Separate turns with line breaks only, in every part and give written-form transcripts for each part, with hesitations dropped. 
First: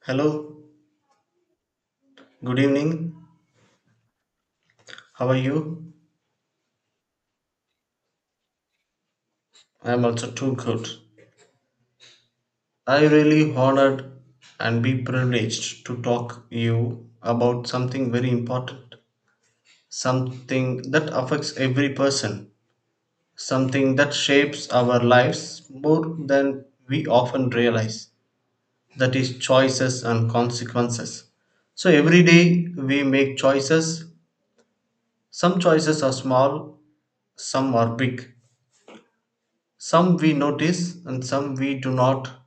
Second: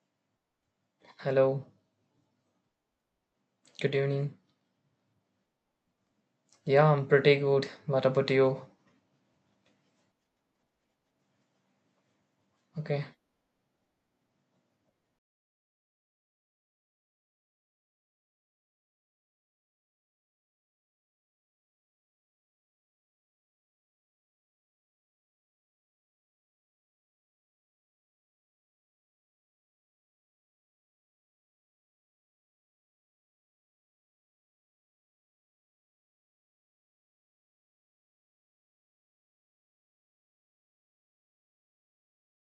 Hello,
Hello,
good evening.
good evening.
How are you?
Yeah, I'm pretty good. What about you?
I am also too good.
Okay.
I really honored and be privileged to talk you about something very important, something that affects every person, something that shapes our lives more than we often realize. That is choices and consequences. So every day we make choices. Some choices are small, some are big. Some we notice and some we do not,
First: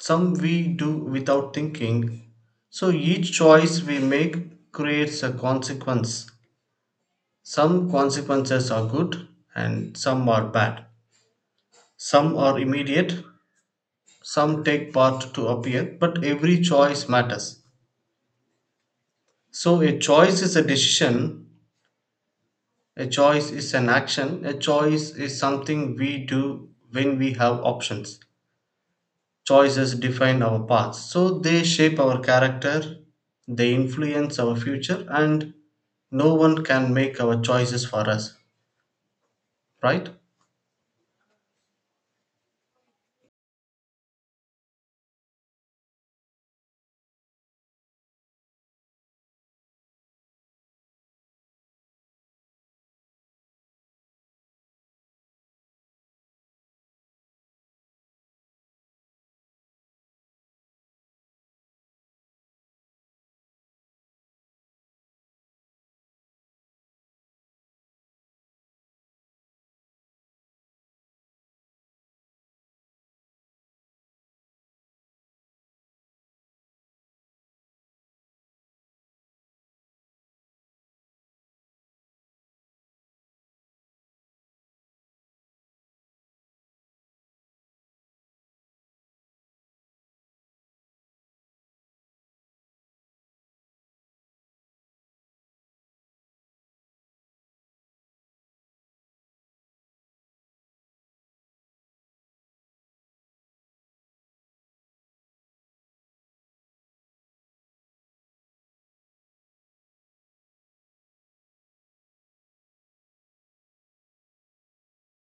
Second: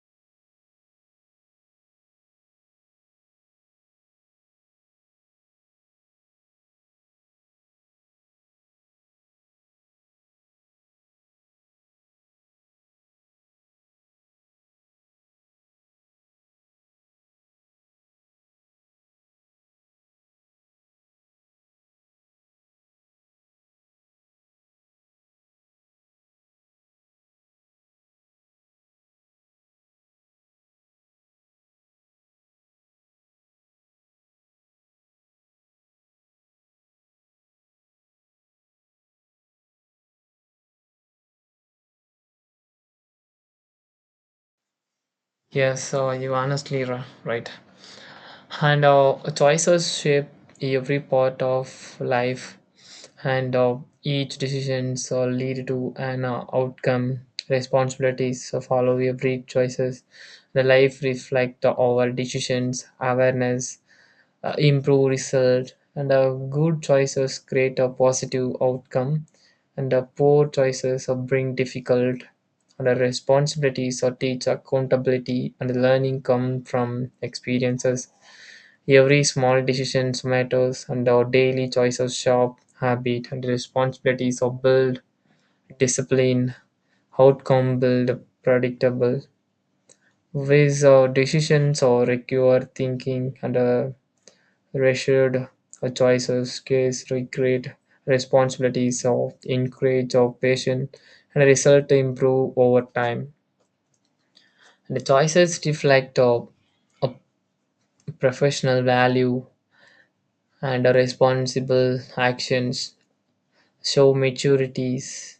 some we do without thinking. So each choice we make creates a consequence. Some consequences are good and some are bad. Some are immediate, some take part to appear, but every choice matters. So a choice is a decision, a choice is an action, a choice is something we do when we have options. Choices define our paths. So they shape our character, they influence our future, and no one can make our choices for us, right?
Yes, so you honestly right. And choices shape every part of life, and each decisions lead to an outcome. Responsibilities follow every choices. The life reflect our decisions, awareness, improve result and good choices create a positive outcome and poor choices bring difficult and responsibilities or teach accountability and learning come from experiences every small decisions matters and our daily choices shape habit and responsibilities are build discipline outcome build predictable ways our decisions or require thinking and reassured, choices, cares, regret, responsibilities of encourage our passion and result improve over time. The choices reflect a our professional value and our responsible actions show maturities.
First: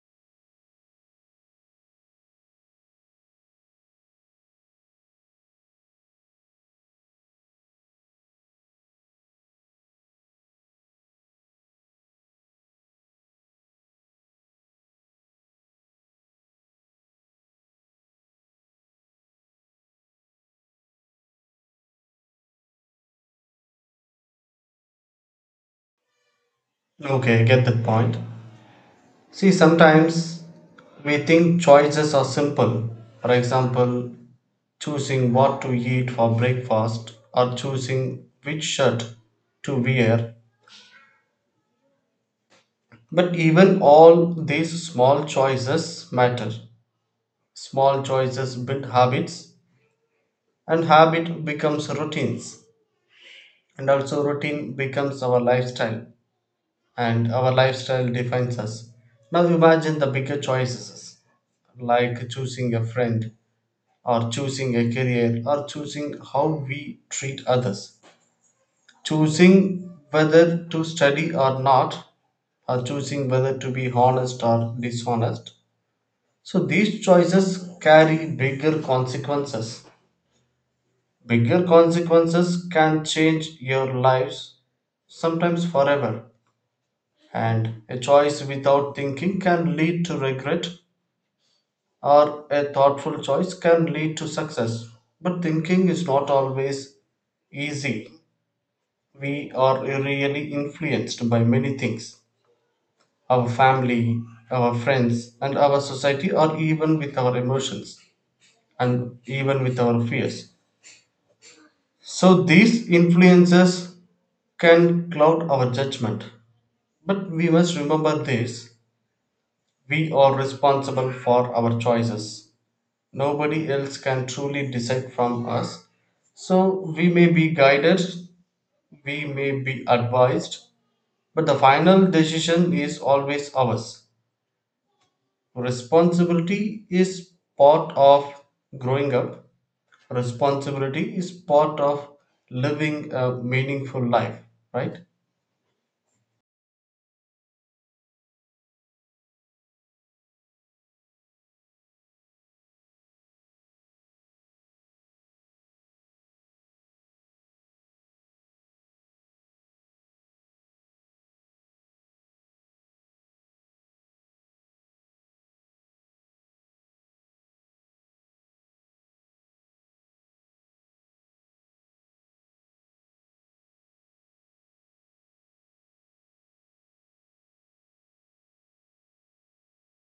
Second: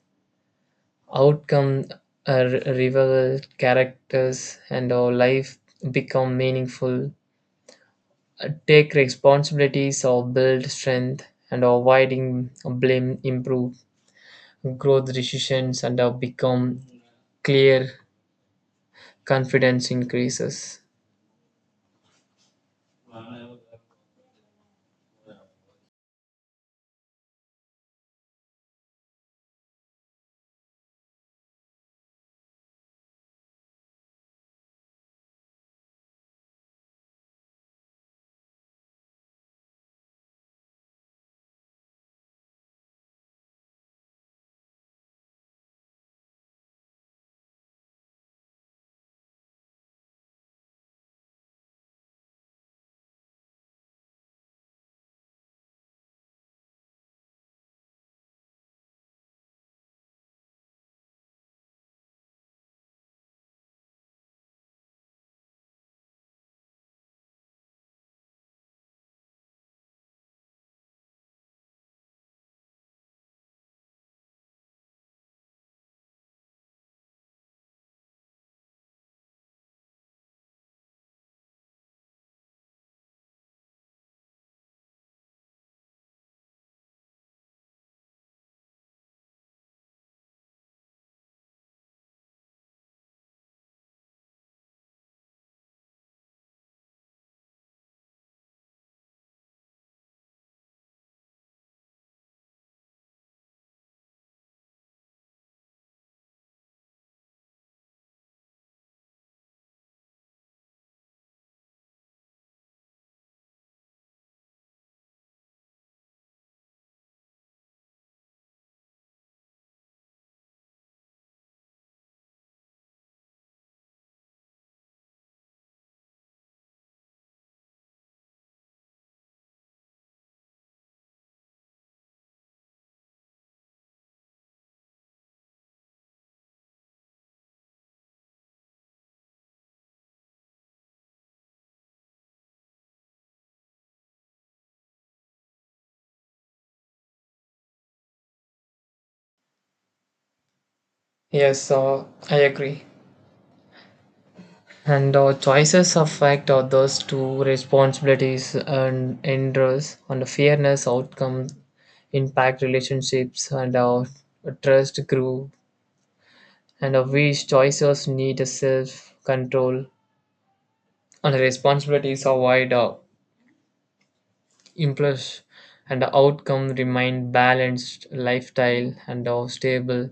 Outcome reveal characters and our life become meaningful. Take responsibilities or build strength and avoiding blame improve. Growth decisions and have become clear, confidence increases.
Okay, get that point. See, sometimes we think choices are simple. For example, choosing what to eat for breakfast or choosing which shirt to wear. But even all these small choices matter. Small choices build habits and habit becomes routines, and also routine becomes our lifestyle and our lifestyle defines us. Now imagine the bigger choices, like choosing a friend or choosing a career or choosing how we treat others, choosing whether to study or not, or choosing whether to be honest or dishonest. So these choices carry bigger consequences. Bigger consequences can change your lives, sometimes forever. And a choice without thinking can lead to regret, or a thoughtful choice can lead to success. But thinking is not always easy. We are really influenced by many things: our family, our friends, and our society, or even with our emotions and even with our fears. So, these influences can cloud our judgment. But we must remember this: we are responsible for our choices. Nobody else can truly decide from us. So we may be guided, we may be advised, but the final decision is always ours. Responsibility is part of growing up, responsibility is part of living a meaningful life, right?
Yes, I agree. And our choices affect others to responsibilities and interests and fairness outcome impact relationships and our trust grew and our which choices need a self control and responsibilities avoid our impulse and the outcome remain balanced lifestyle and our stable.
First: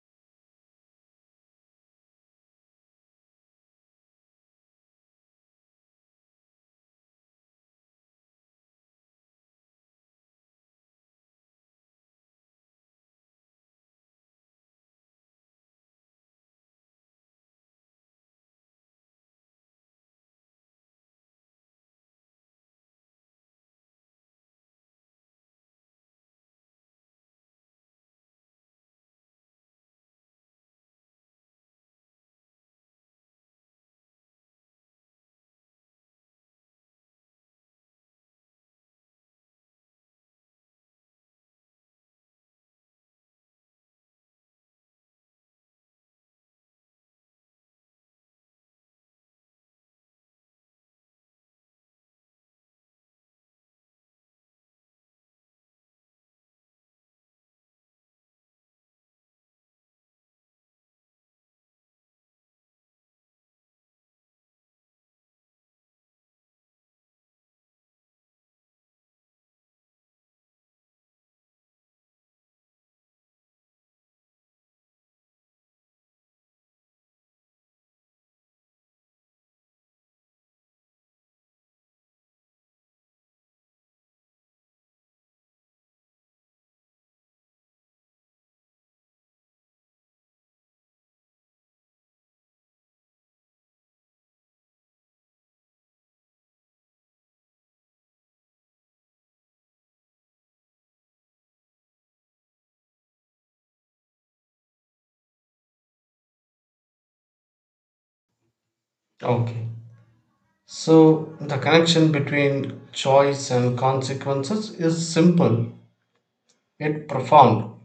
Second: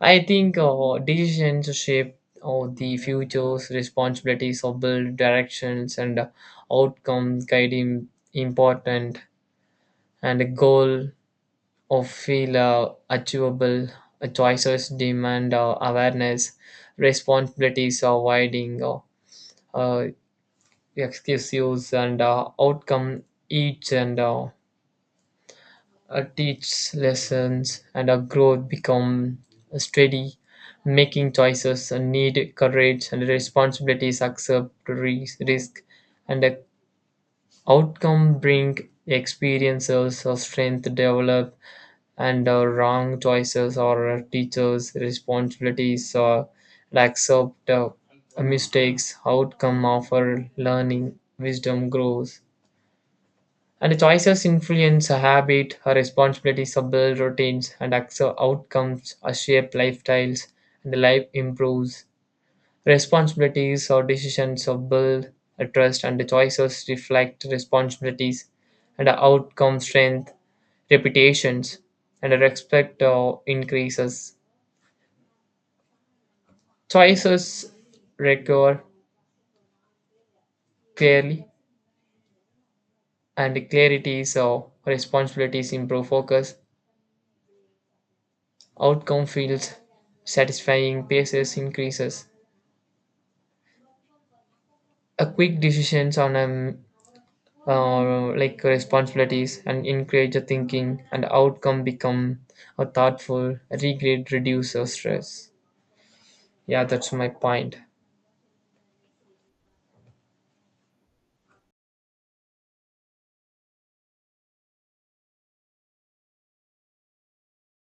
I think decisions shape the future's responsibilities of build directions and outcome guiding important and a goal of feel achievable. Choices demand awareness, responsibilities are widening, uh, excuses and outcome each and teach lessons and our growth become steady. Making choices and need courage and responsibilities accept risk and the outcome bring experiences of strength develop and wrong choices or teachers responsibilities or accept mistakes outcome offer learning wisdom grows and choices influence a habit, a responsibilities, a build routines, and also outcomes are shape lifestyles, and the life improves. Responsibilities or decisions are build a trust, and the choices reflect responsibilities, and the outcome strength, reputations, and the respect or increases. Choices recur clearly, and the clarities or responsibilities improve focus. Outcome feels satisfying, paces increases. A quick decisions on like responsibilities and encourage the thinking and outcome become a thoughtful regret reduce the stress. Yeah, that's my point.
Okay. So, the connection between choice and consequences is simple yet profound.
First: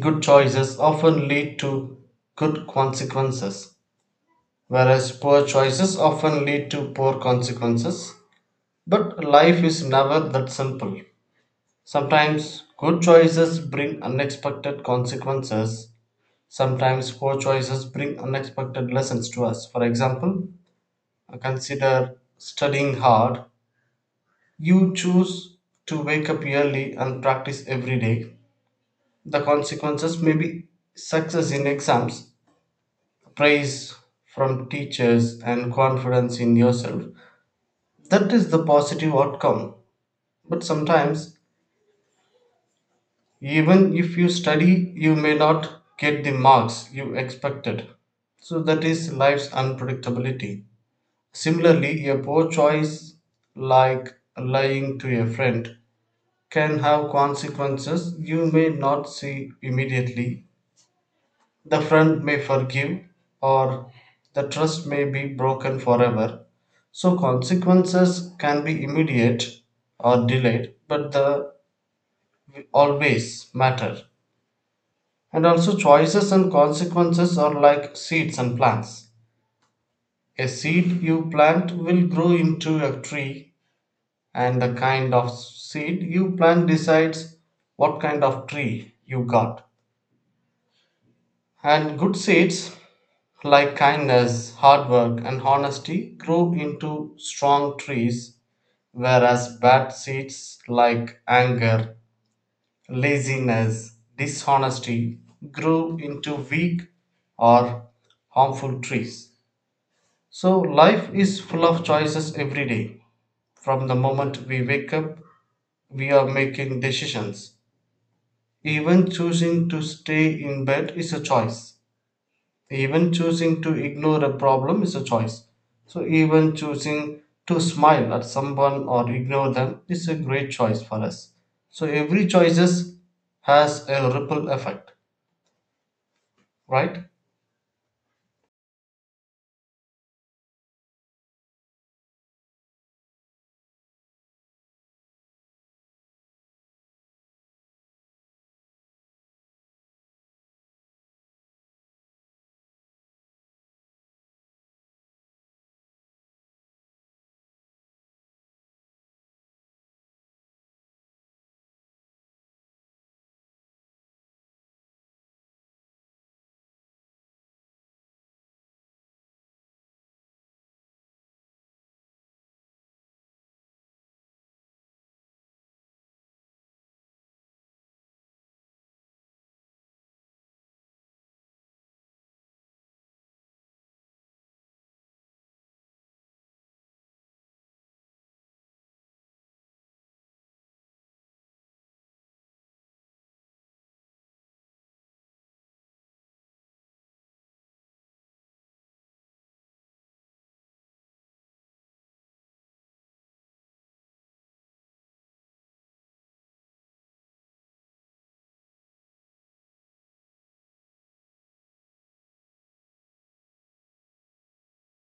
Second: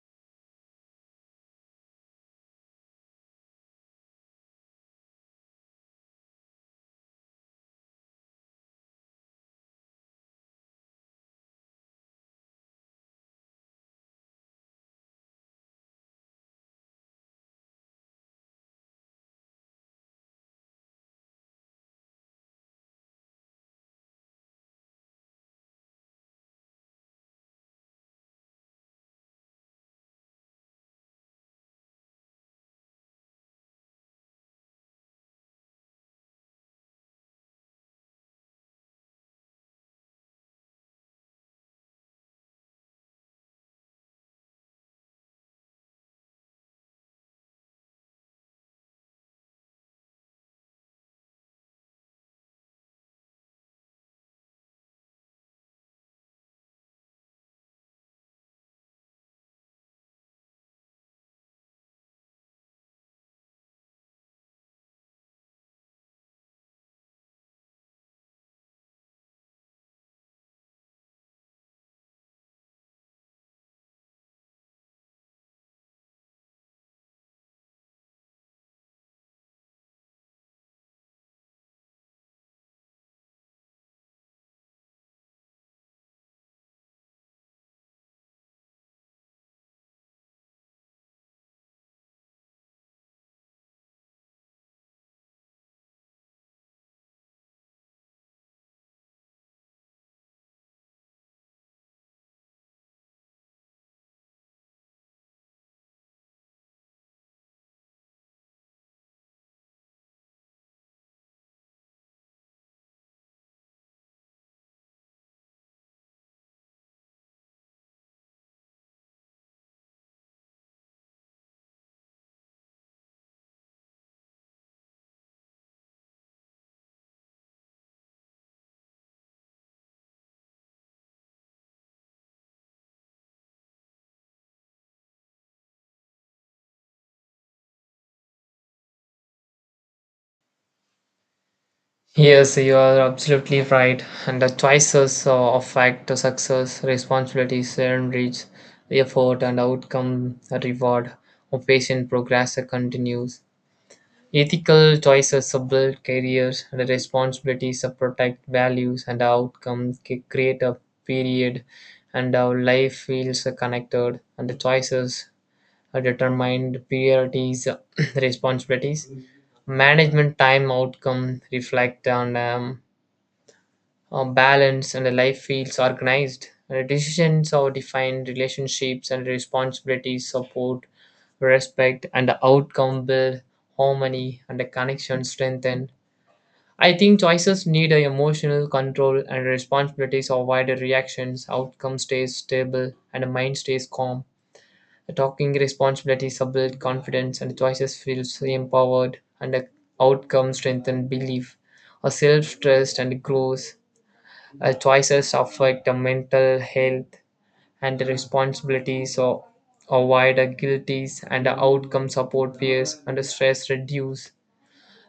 Good choices often lead to good consequences, whereas poor choices often lead to poor consequences. But life is never that simple. Sometimes good choices bring unexpected consequences. Sometimes poor choices bring unexpected lessons to us. For example, consider studying hard. You choose to wake up early and practice every day. The consequences may be success in exams, praise from teachers, and confidence in yourself. That is the positive outcome. But sometimes, even if you study, you may not get the marks you expected. So, that is life's unpredictability. Similarly, a poor choice like lying to a friend can have consequences you may not see immediately. The friend may forgive, or the trust may be broken forever. So, consequences can be immediate or delayed, but the always matter. And also, choices and consequences are like seeds and plants. A seed you plant will grow into a tree, and the kind of seed you plant decides what kind of tree you got. And good seeds like kindness, hard work, and honesty grow into strong trees, whereas bad seeds like anger, laziness, dishonesty grow into weak or harmful trees. So, life is full of choices every day. From the moment we wake up, we are making decisions. Even choosing to stay in bed is a choice. Even choosing to ignore a problem is a choice. So, even choosing to smile at someone or ignore them is a great choice for us. So, every choices has a ripple effect, right?
Yes, you are absolutely right. And the choices affect the success, responsibilities, and reach, effort, and outcome, a reward. A patient progress continues. Ethical choices support careers and responsibilities that protect values and outcomes create a period and our life feels connected and the choices are determined priorities responsibilities management time outcome reflect on them balanced and the life feels organized. And the decisions are defined, relationships and responsibilities support, respect, and the outcome build harmony and the connection strengthen. I think choices need a emotional control and responsibilities avoid the reactions. Outcome stays stable and the mind stays calm. The talking responsibilities are build confidence and the choices feels empowered and the outcome strengthen belief. A self trust and growth our choices affect the mental health and the responsibilities or avoid the guilties and the outcome support fears and the stress reduce.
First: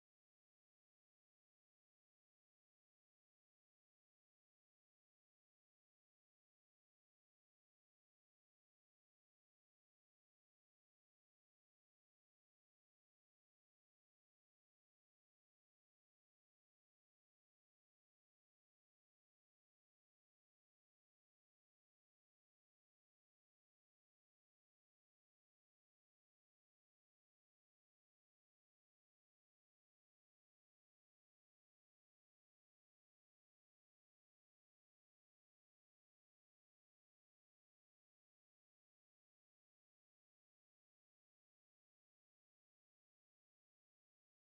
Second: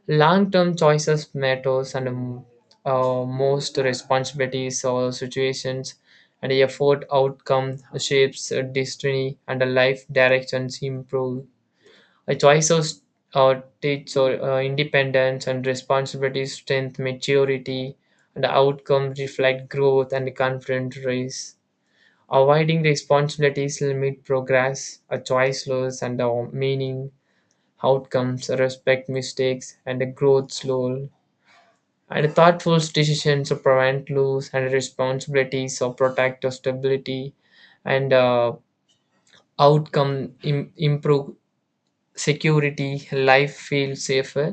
Long-term choices matters and most responsibilities or situations and the effort outcome shapes destiny and the life directions improve. A choices or teach or independence and responsibility, strength, maturity, and outcomes reflect growth and confident race. Avoiding responsibilities limit progress, a choice loss and meaning, outcomes, respect mistakes, and the growth slow. And thoughtful decisions to prevent loss and responsibilities or protect our stability and outcome improve security, life feels safer.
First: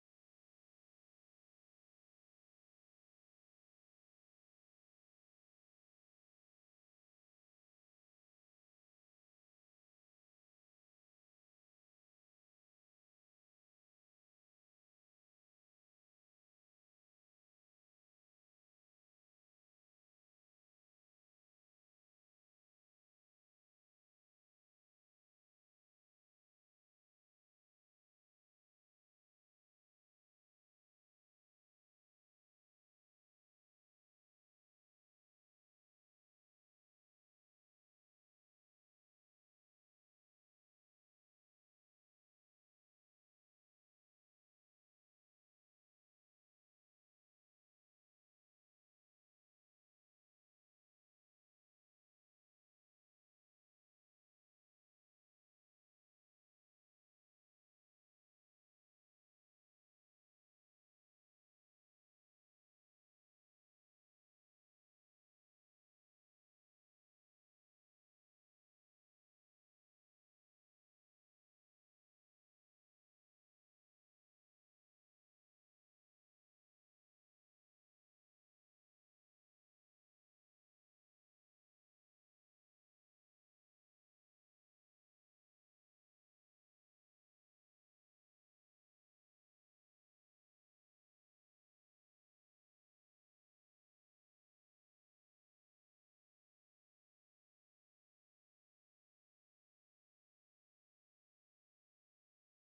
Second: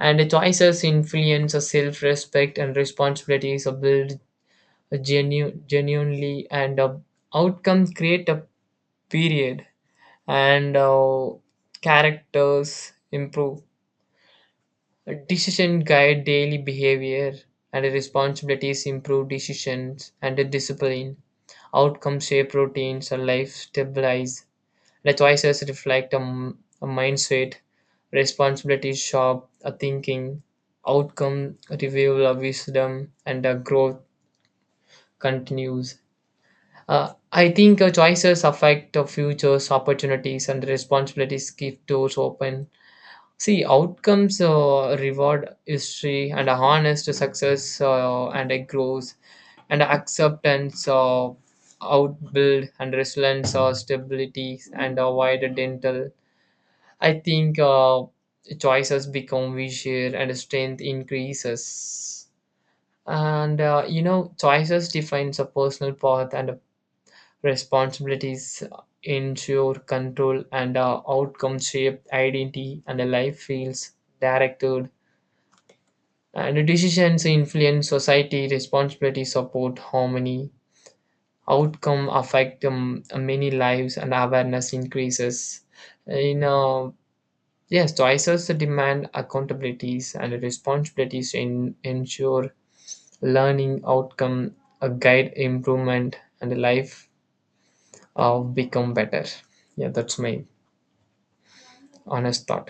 And the choices influence the self-respect and responsibilities are built genuinely, and outcomes create a period, and characters improve. Decision guide daily behavior, and the responsibilities improve decisions and the discipline. Outcomes shape routines, and life stabilize the choices reflect a, a mindset, responsibility, sharp a thinking, outcome, reveal a wisdom, and a growth continues. I think choices affect the futures, opportunities, and responsibilities keep doors open. See, outcomes reward history and a honest success and a growth and acceptance of outbuild and resilience or stability and avoid a dental. I think choices become visual and strength increases. And choices defines a personal path and responsibilities ensure control and outcome shape identity and the life feels directed. And decisions influence society, responsibility support harmony. Outcome affect many lives and awareness increases. You know Yes, to assess the demand accountabilities and responsibilities in ensure learning outcome, a guide improvement, and life of become better. Yeah, that's my honest thought.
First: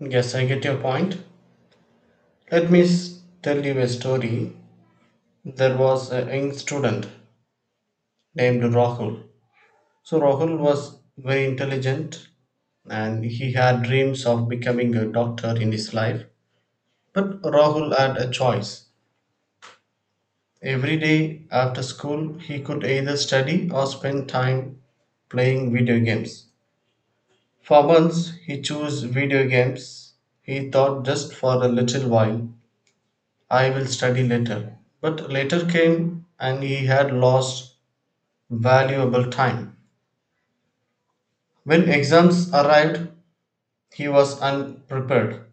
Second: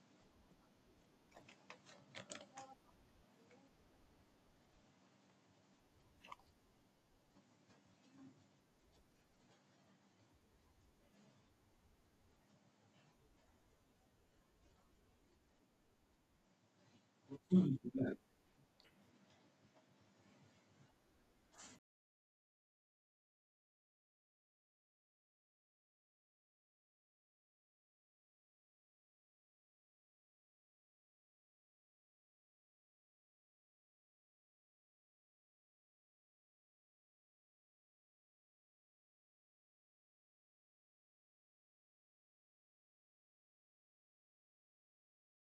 Yes, I get your point. Let me tell you a story. There was a young student named Rahul. So, Rahul was very intelligent and he had dreams of becoming a doctor in his life. But Rahul had a choice. Every day after school, he could either study or spend time playing video games. For months, he chose video games. He thought just for a little while, I will study later. But later came and he had lost valuable time. When exams arrived, he was unprepared.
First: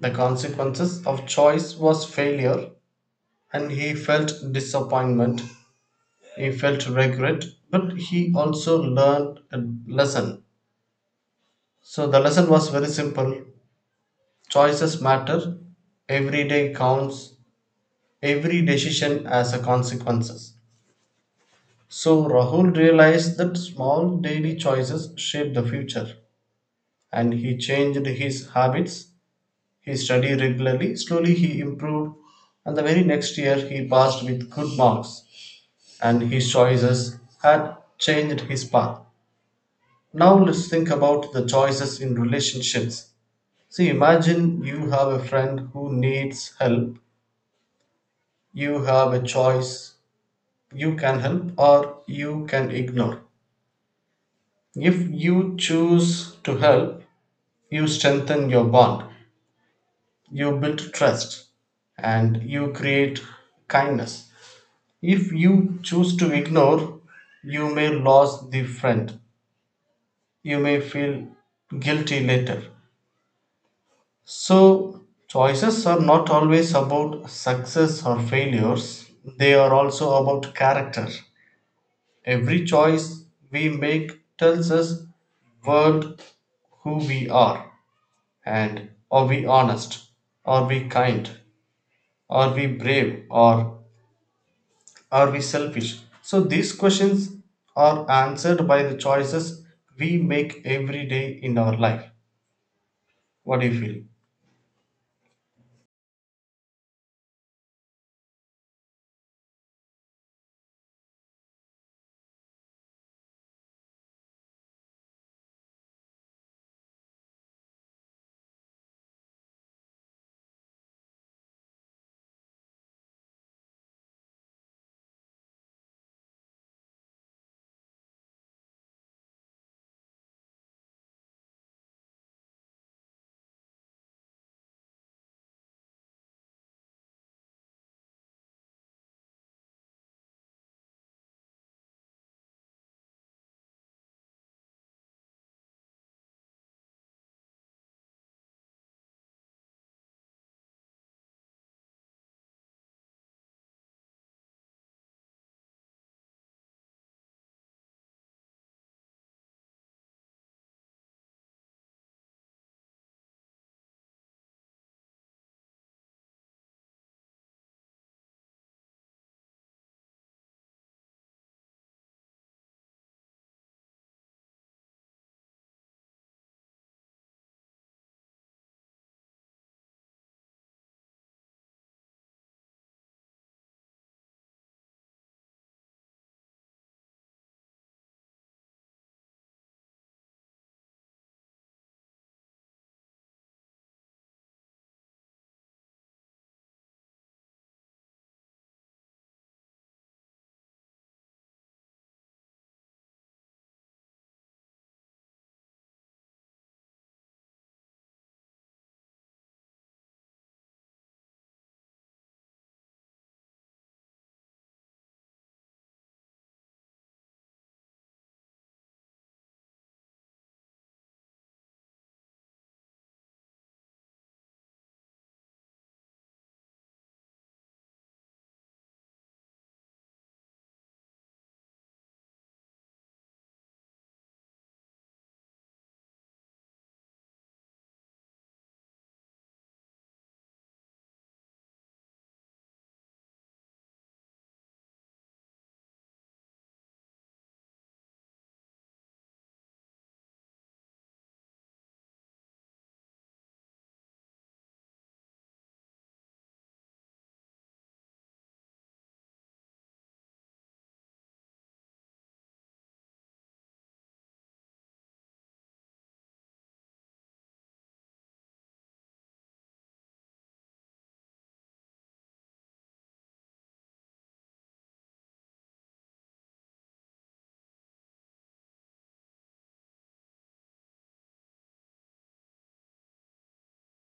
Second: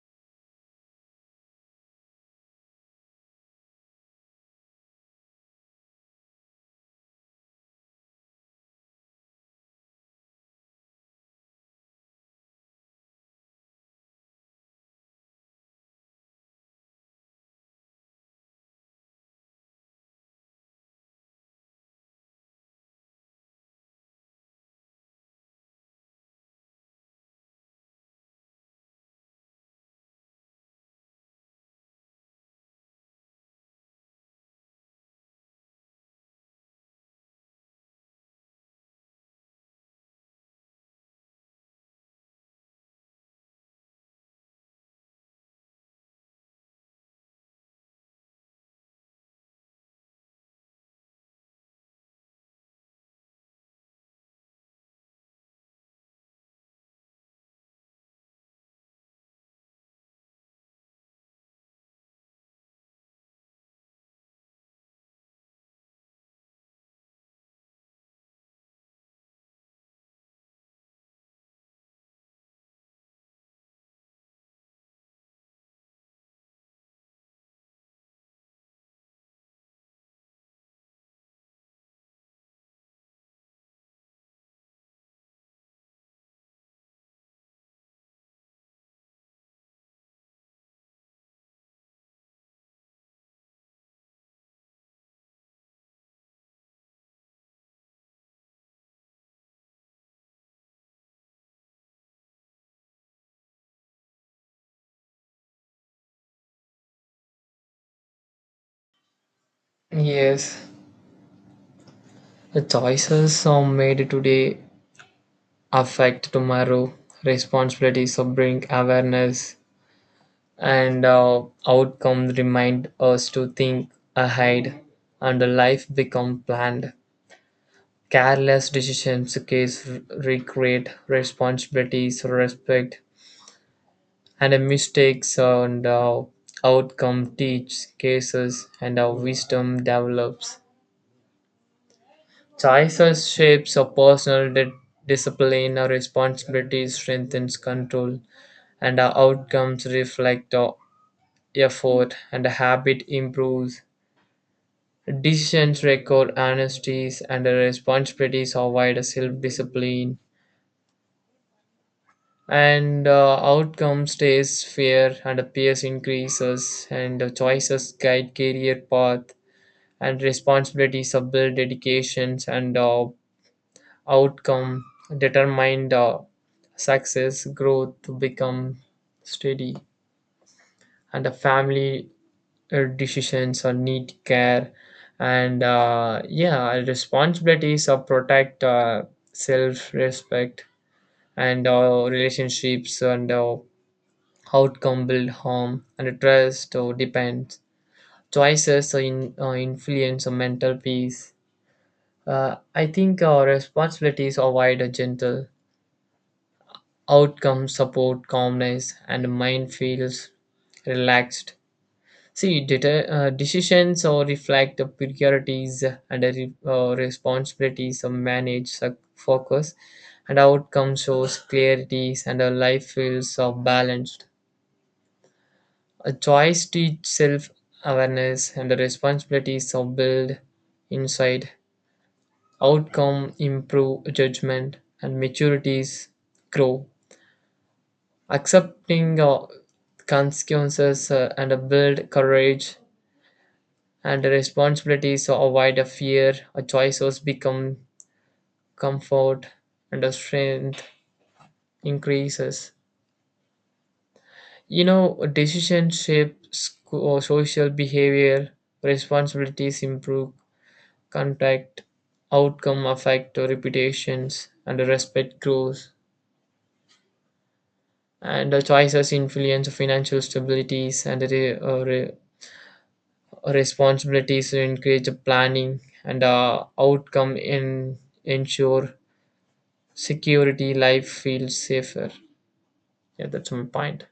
The consequences of choice was failure and he felt disappointment. He felt regret, but he also learned a lesson. So the lesson was very simple: choices matter, every day counts, every decision has a consequences. So Rahul realized that small daily choices shape the future and he changed his habits. He studied regularly, slowly he improved, and the very next year he passed with good marks and his choices had changed his path. Now let's think about the choices in relationships. See, imagine you have a friend who needs help. You have a choice. You can help or you can ignore. If you choose to help, you strengthen your bond, you build trust, and you create kindness. If you choose to ignore, you may lose the friend. You may feel guilty later. So, choices are not always about success or failures, they are also about character. Every choice we make tells us world who we are, and are we honest, are we kind, are we brave, or are we selfish? So these questions are answered by the choices we make every day in our life. What do you feel?
Yes, the choices are made today affect tomorrow. Responsibilities of bring awareness and outcome remind us to think ahead and the life become planned. Careless decisions can recreate responsibilities, respect, and mistakes, and how outcome teach cases, and our wisdom develops. Choices shapes our personal discipline, our responsibilities strengthens control, and our outcomes reflect our effort, and the habit improves. Decisions record honesties, and the responsibilities provide self-discipline and outcome stays fair and appears increases and the choices guide career path and responsibilities of build dedications and outcome determined success growth to become steady and the family decisions or need care and yeah responsibilities of protect self-respect and relationships and outcome build harm and trust or depends choices in, influence or mental peace. Uh, I think our responsibilities avoid a gentle outcome support calmness and mind feels relaxed. See decisions or reflect the priorities and the responsibilities of manage focus and outcome shows clarities and a life feels balanced. A choice to teach self awareness and the responsibilities of build inside, outcome improve judgment, and maturities grow. Accepting consequences and build courage and responsibilities or avoid a fear, a choices become comfort and a strength increases. You know, decision shapes social behavior, responsibilities improve contact outcome affect reputations and respect grows and the choices influence financial stabilities and responsibilities to encourage planning and outcome in ensure security life feels safer. Yeah, that's my point.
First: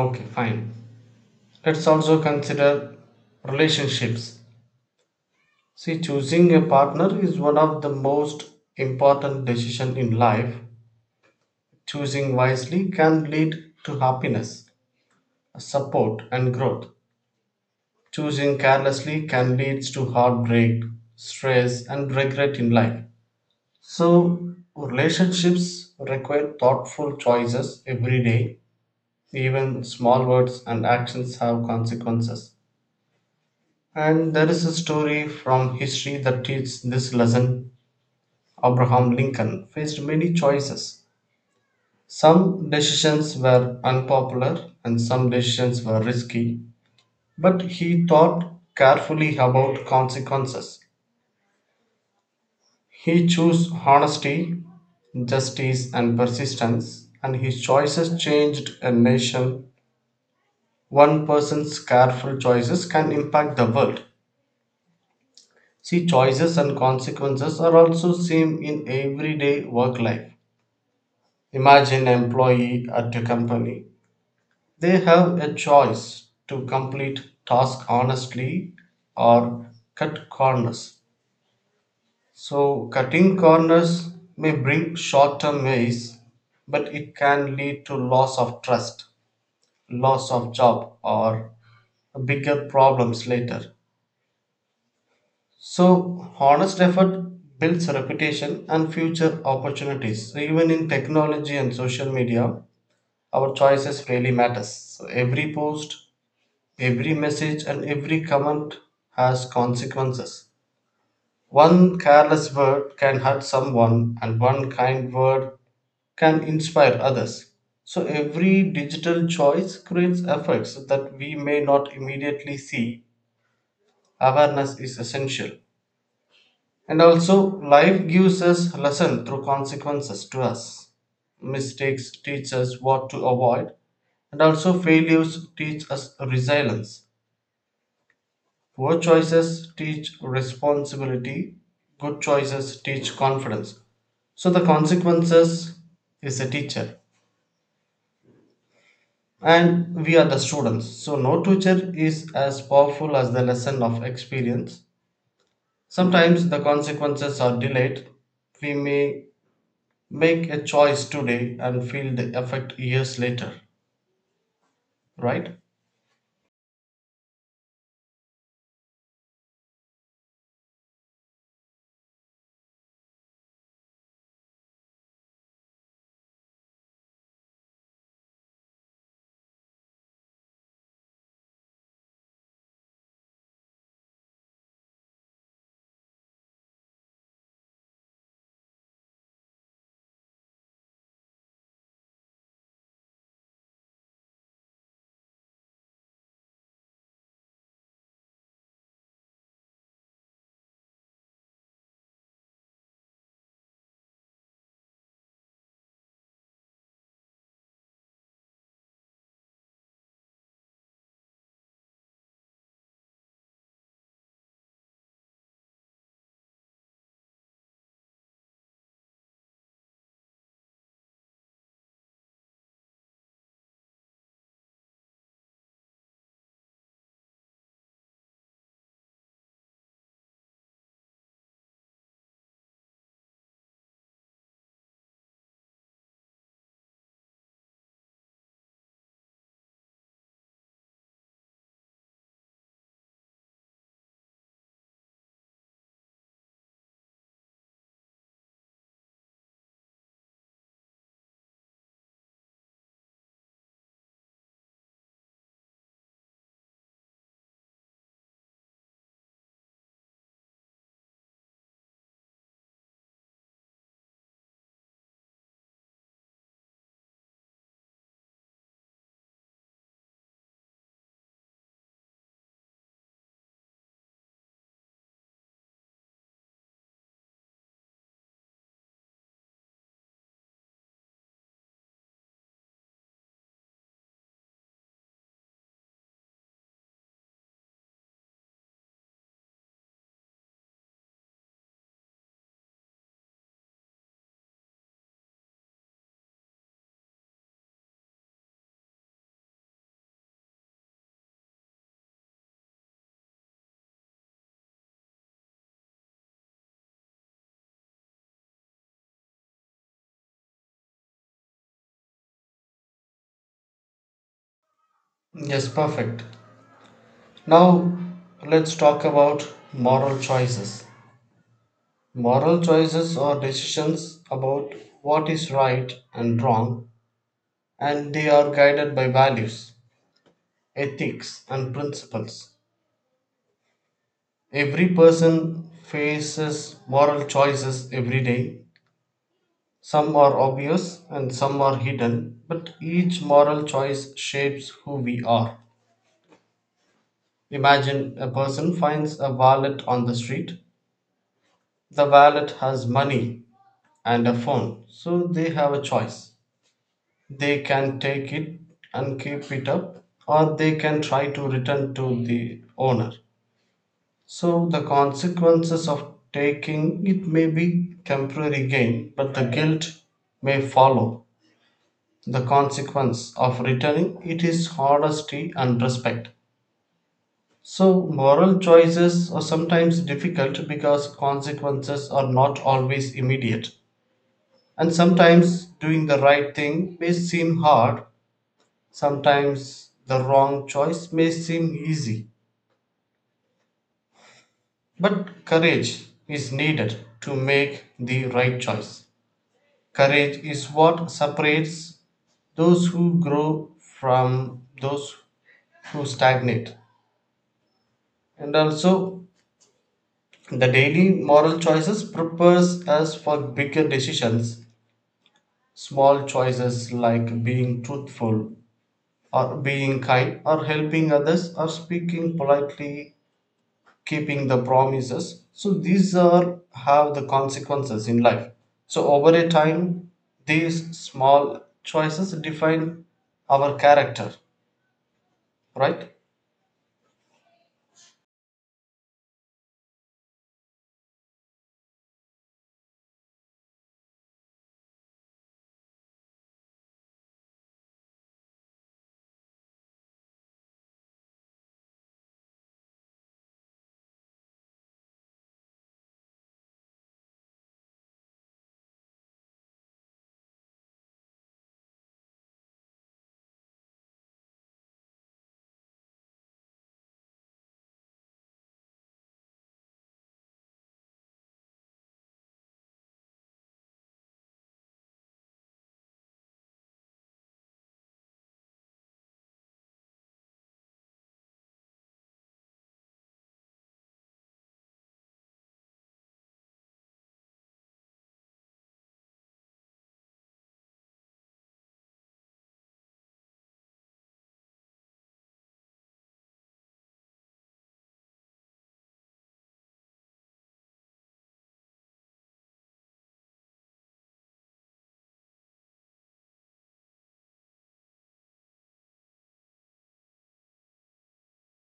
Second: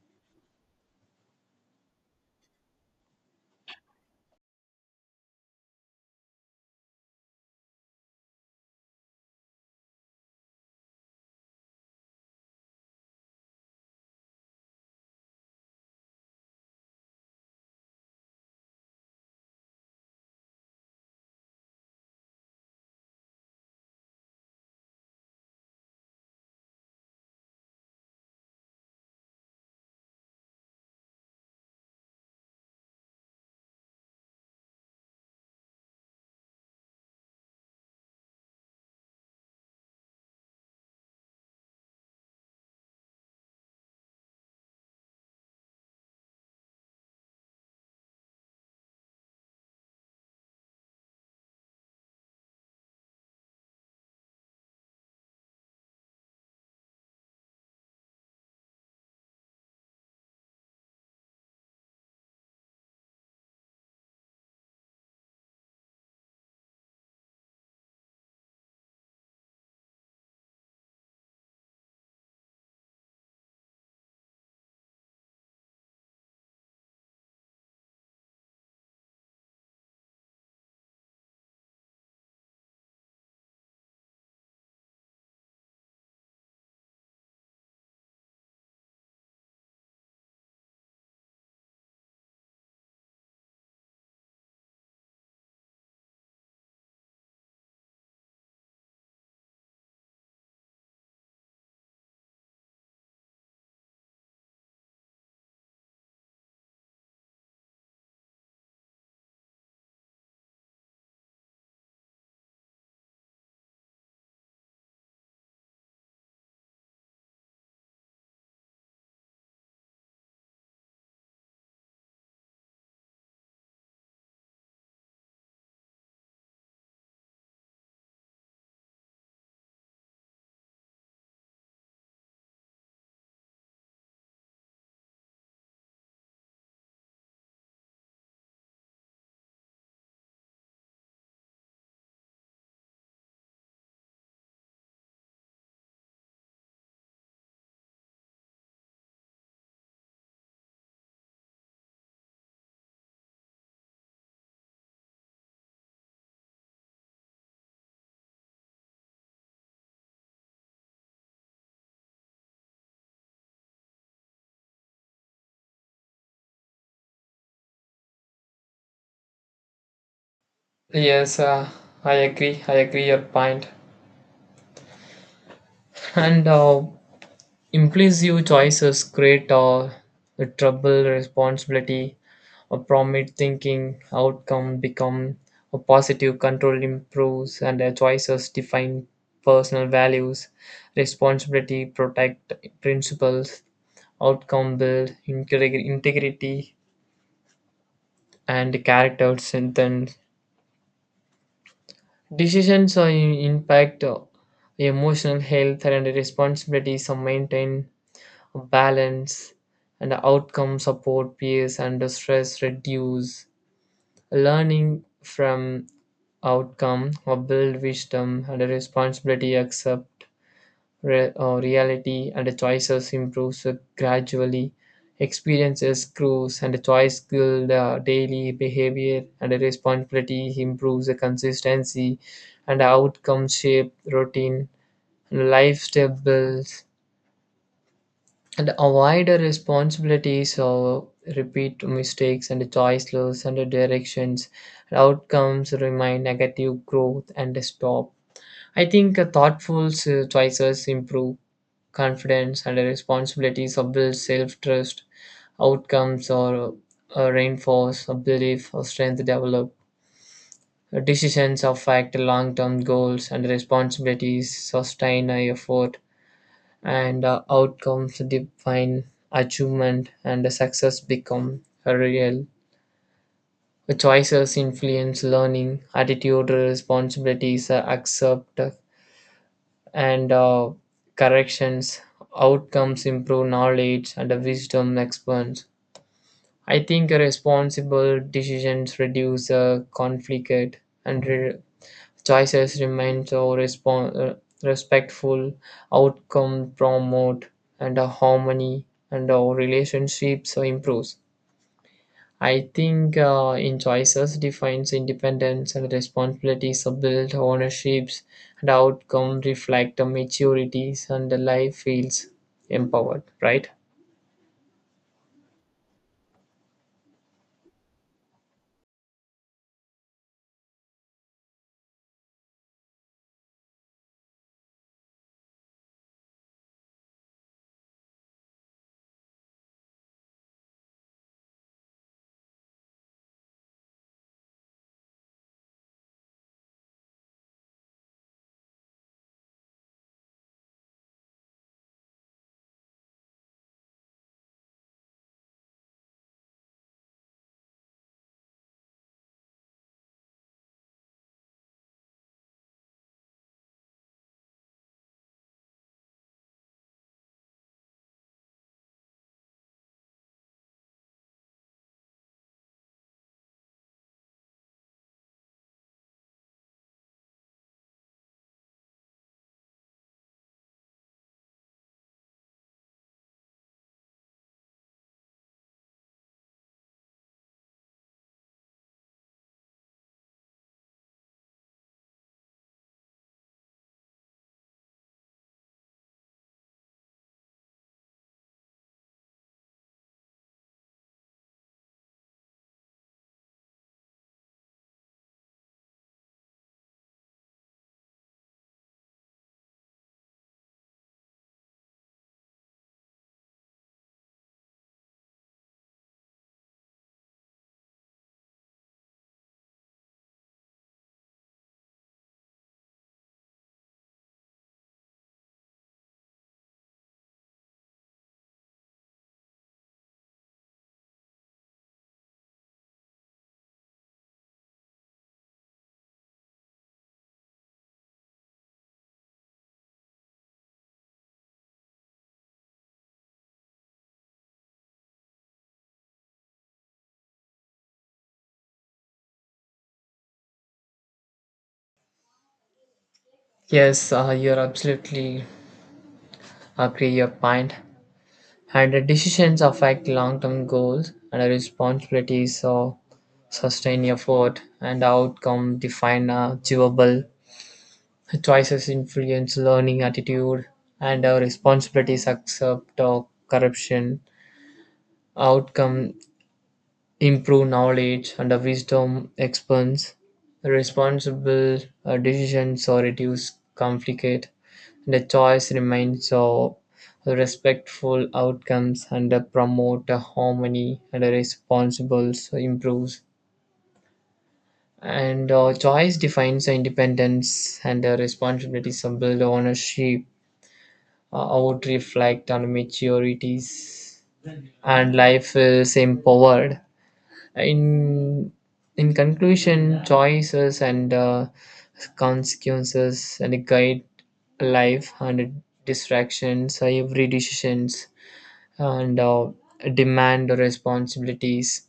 Okay, fine. Let's also consider relationships. See, choosing a partner is one of the most important decisions in life. Choosing wisely can lead to happiness, support, and growth. Choosing carelessly can lead to heartbreak, stress, and regret in life. So, relationships require thoughtful choices every day. Even small words and actions have consequences. And there is a story from history that teaches this lesson. Abraham Lincoln faced many choices. Some decisions were unpopular and some decisions were risky, but he thought carefully about consequences. He chose honesty, justice, and persistence, and his choices changed a nation. One person's careful choices can impact the world. See, choices and consequences are also same in everyday work life. Imagine employee at a company. They have a choice to complete task honestly or cut corners. So, cutting corners may bring short-term ways, but it can lead to loss of trust, loss of job, or bigger problems later. So, honest effort builds reputation and future opportunities. So, even in technology and social media, our choices really matters. So, every post, every message, and every comment has consequences. One careless word can hurt someone, and one kind word can inspire others. So, every digital choice creates effects that we may not immediately see. Awareness is essential. And also, life gives us lesson through consequences to us. Mistakes teach us what to avoid, and also failures teach us resilience. Poor choices teach responsibility. Good choices teach confidence. So the consequences is a teacher, and we are the students. So no teacher is as powerful as the lesson of experience. Sometimes the consequences are delayed. We may make a choice today and feel the effect years later, right?
Yes, I agree your point. And impulsive choices create the trouble, responsibility, a prominent thinking, outcome become a positive control improves, and their choices define personal values, responsibility protect principles, outcome build integrity, and character strengthen. Decisions impact emotional health and responsibilities are maintained balance and outcome support peers under stress reduce learning from outcome or build wisdom and a responsibility accept or reality and the choices improves gradually experiences grows and the choice build daily behavior and the responsibility improves the consistency and the outcome shape routine and lifestyle builds and avoid the responsibilities of repeat mistakes and choiceless and directions outcomes remain negative growth and stop. I think thoughtful choices improve confidence and responsibilities of build self-trust outcomes or reinforce a belief or strength develop. Decisions affect long-term goals and responsibilities sustain a effort and outcomes define achievement and success become real. Choices influence learning attitude responsibilities accept and corrections outcomes improve knowledge and the wisdom expands. I think responsible decisions reduce conflict and choices remain to respectful outcome promote and a harmony and our relationships improves. I think in choices defines independence and responsibilities are built ownerships and outcome reflect the maturities and the life feels empowered, right?
Yes, perfect. Now let's talk about moral choices. Moral choices are decisions about what is right and wrong, and they are guided by values, ethics, and principles. Every person faces moral choices every day. Some are obvious and some are hidden, but each moral choice shapes who we are. Imagine a person finds a wallet on the street. The wallet has money and a phone, so they have a choice. They can take it and keep it up, or they can try to return to the owner. So, the consequences of taking it may be temporary gain, but the guilt may follow. The consequence of returning it is honesty and respect. So, moral choices are sometimes difficult because consequences are not always immediate. And sometimes doing the right thing may seem hard, sometimes the wrong choice may seem easy. But courage is needed to make the right choice. Courage is what separates those who grow from those who stagnate. And also, the daily moral choices prepares us for bigger decisions. Small choices like being truthful or being kind or helping others or speaking politely, keeping the promises. So these are have the consequences in life. So over a time, these small choices define our character, right?
Yes, you're absolutely agree your point. And the decisions affect long-term goals and the responsibilities so sustained effort and outcome define achievable choices influence learning attitude and our responsibilities accept or corruption outcome improve knowledge and the wisdom expands responsible decisions or reduce conflict the choice remains of respectful outcomes and promote harmony and responsible so improves. And choice defines independence and responsibility, some build ownership, out reflect on maturities, and life is empowered. in in conclusion choices and consequences and guide life and distractions every decisions and demand responsibilities.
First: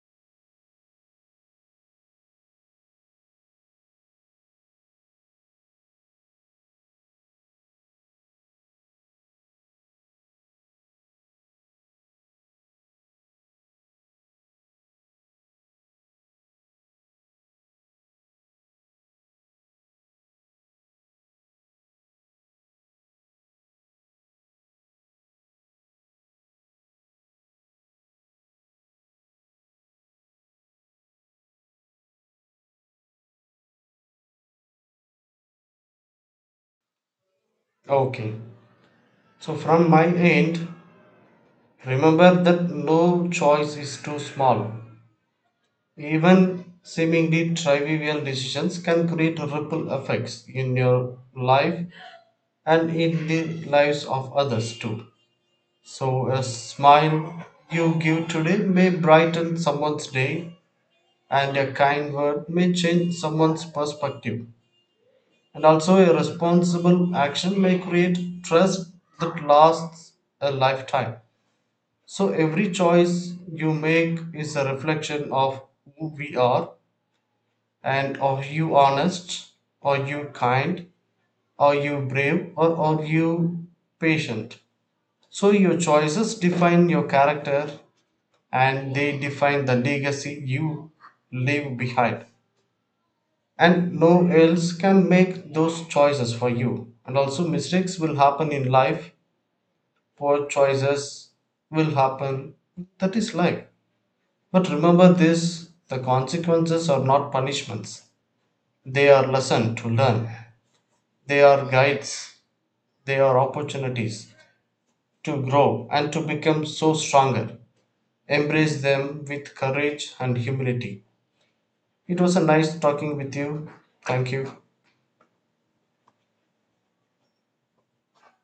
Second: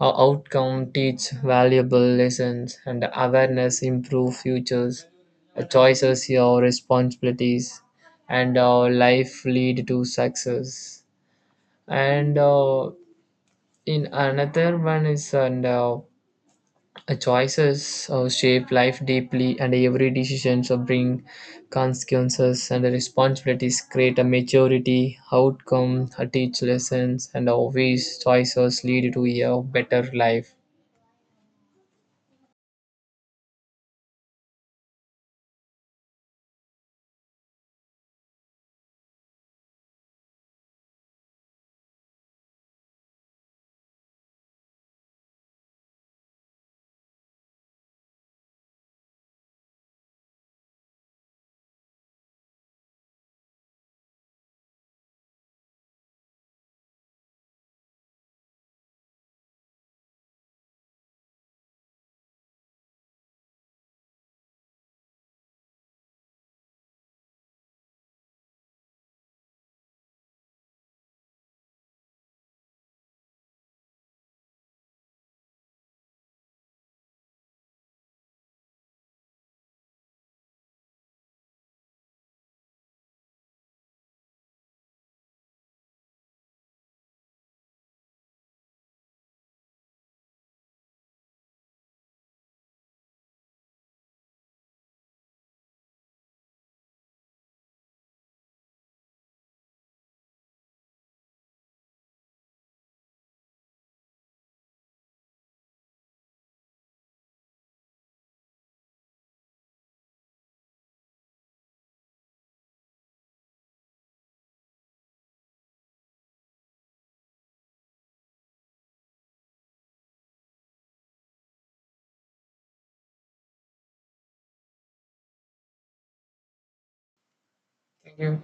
Our outcome teach valuable lessons and awareness improve futures. Choices your responsibilities and our life lead to success and in another one is and choices shape life deeply, and every decision so bring consequences and the responsibilities create a maturity outcome, teach lessons, and always choices lead to a better life.
Okay. So from my end, remember that no choice is too small. Even seemingly trivial decisions can create ripple effects in your life and in the lives of others too. So, a smile you give today may brighten someone's day, and a kind word may change someone's perspective. And also, a responsible action may create trust that lasts a lifetime. So, every choice you make is a reflection of who we are. And are you honest? Are you kind? Are you brave? Or are you patient? So your choices define your character and they define the legacy you leave behind. And no else can make those choices for you. And also, mistakes will happen in life, poor choices will happen. That is life. But remember this: the consequences are not punishments, they are lessons to learn. They are guides, they are opportunities to grow and to become so stronger. Embrace them with courage and humility. It was a nice talking with you. Thank you.
Thank you.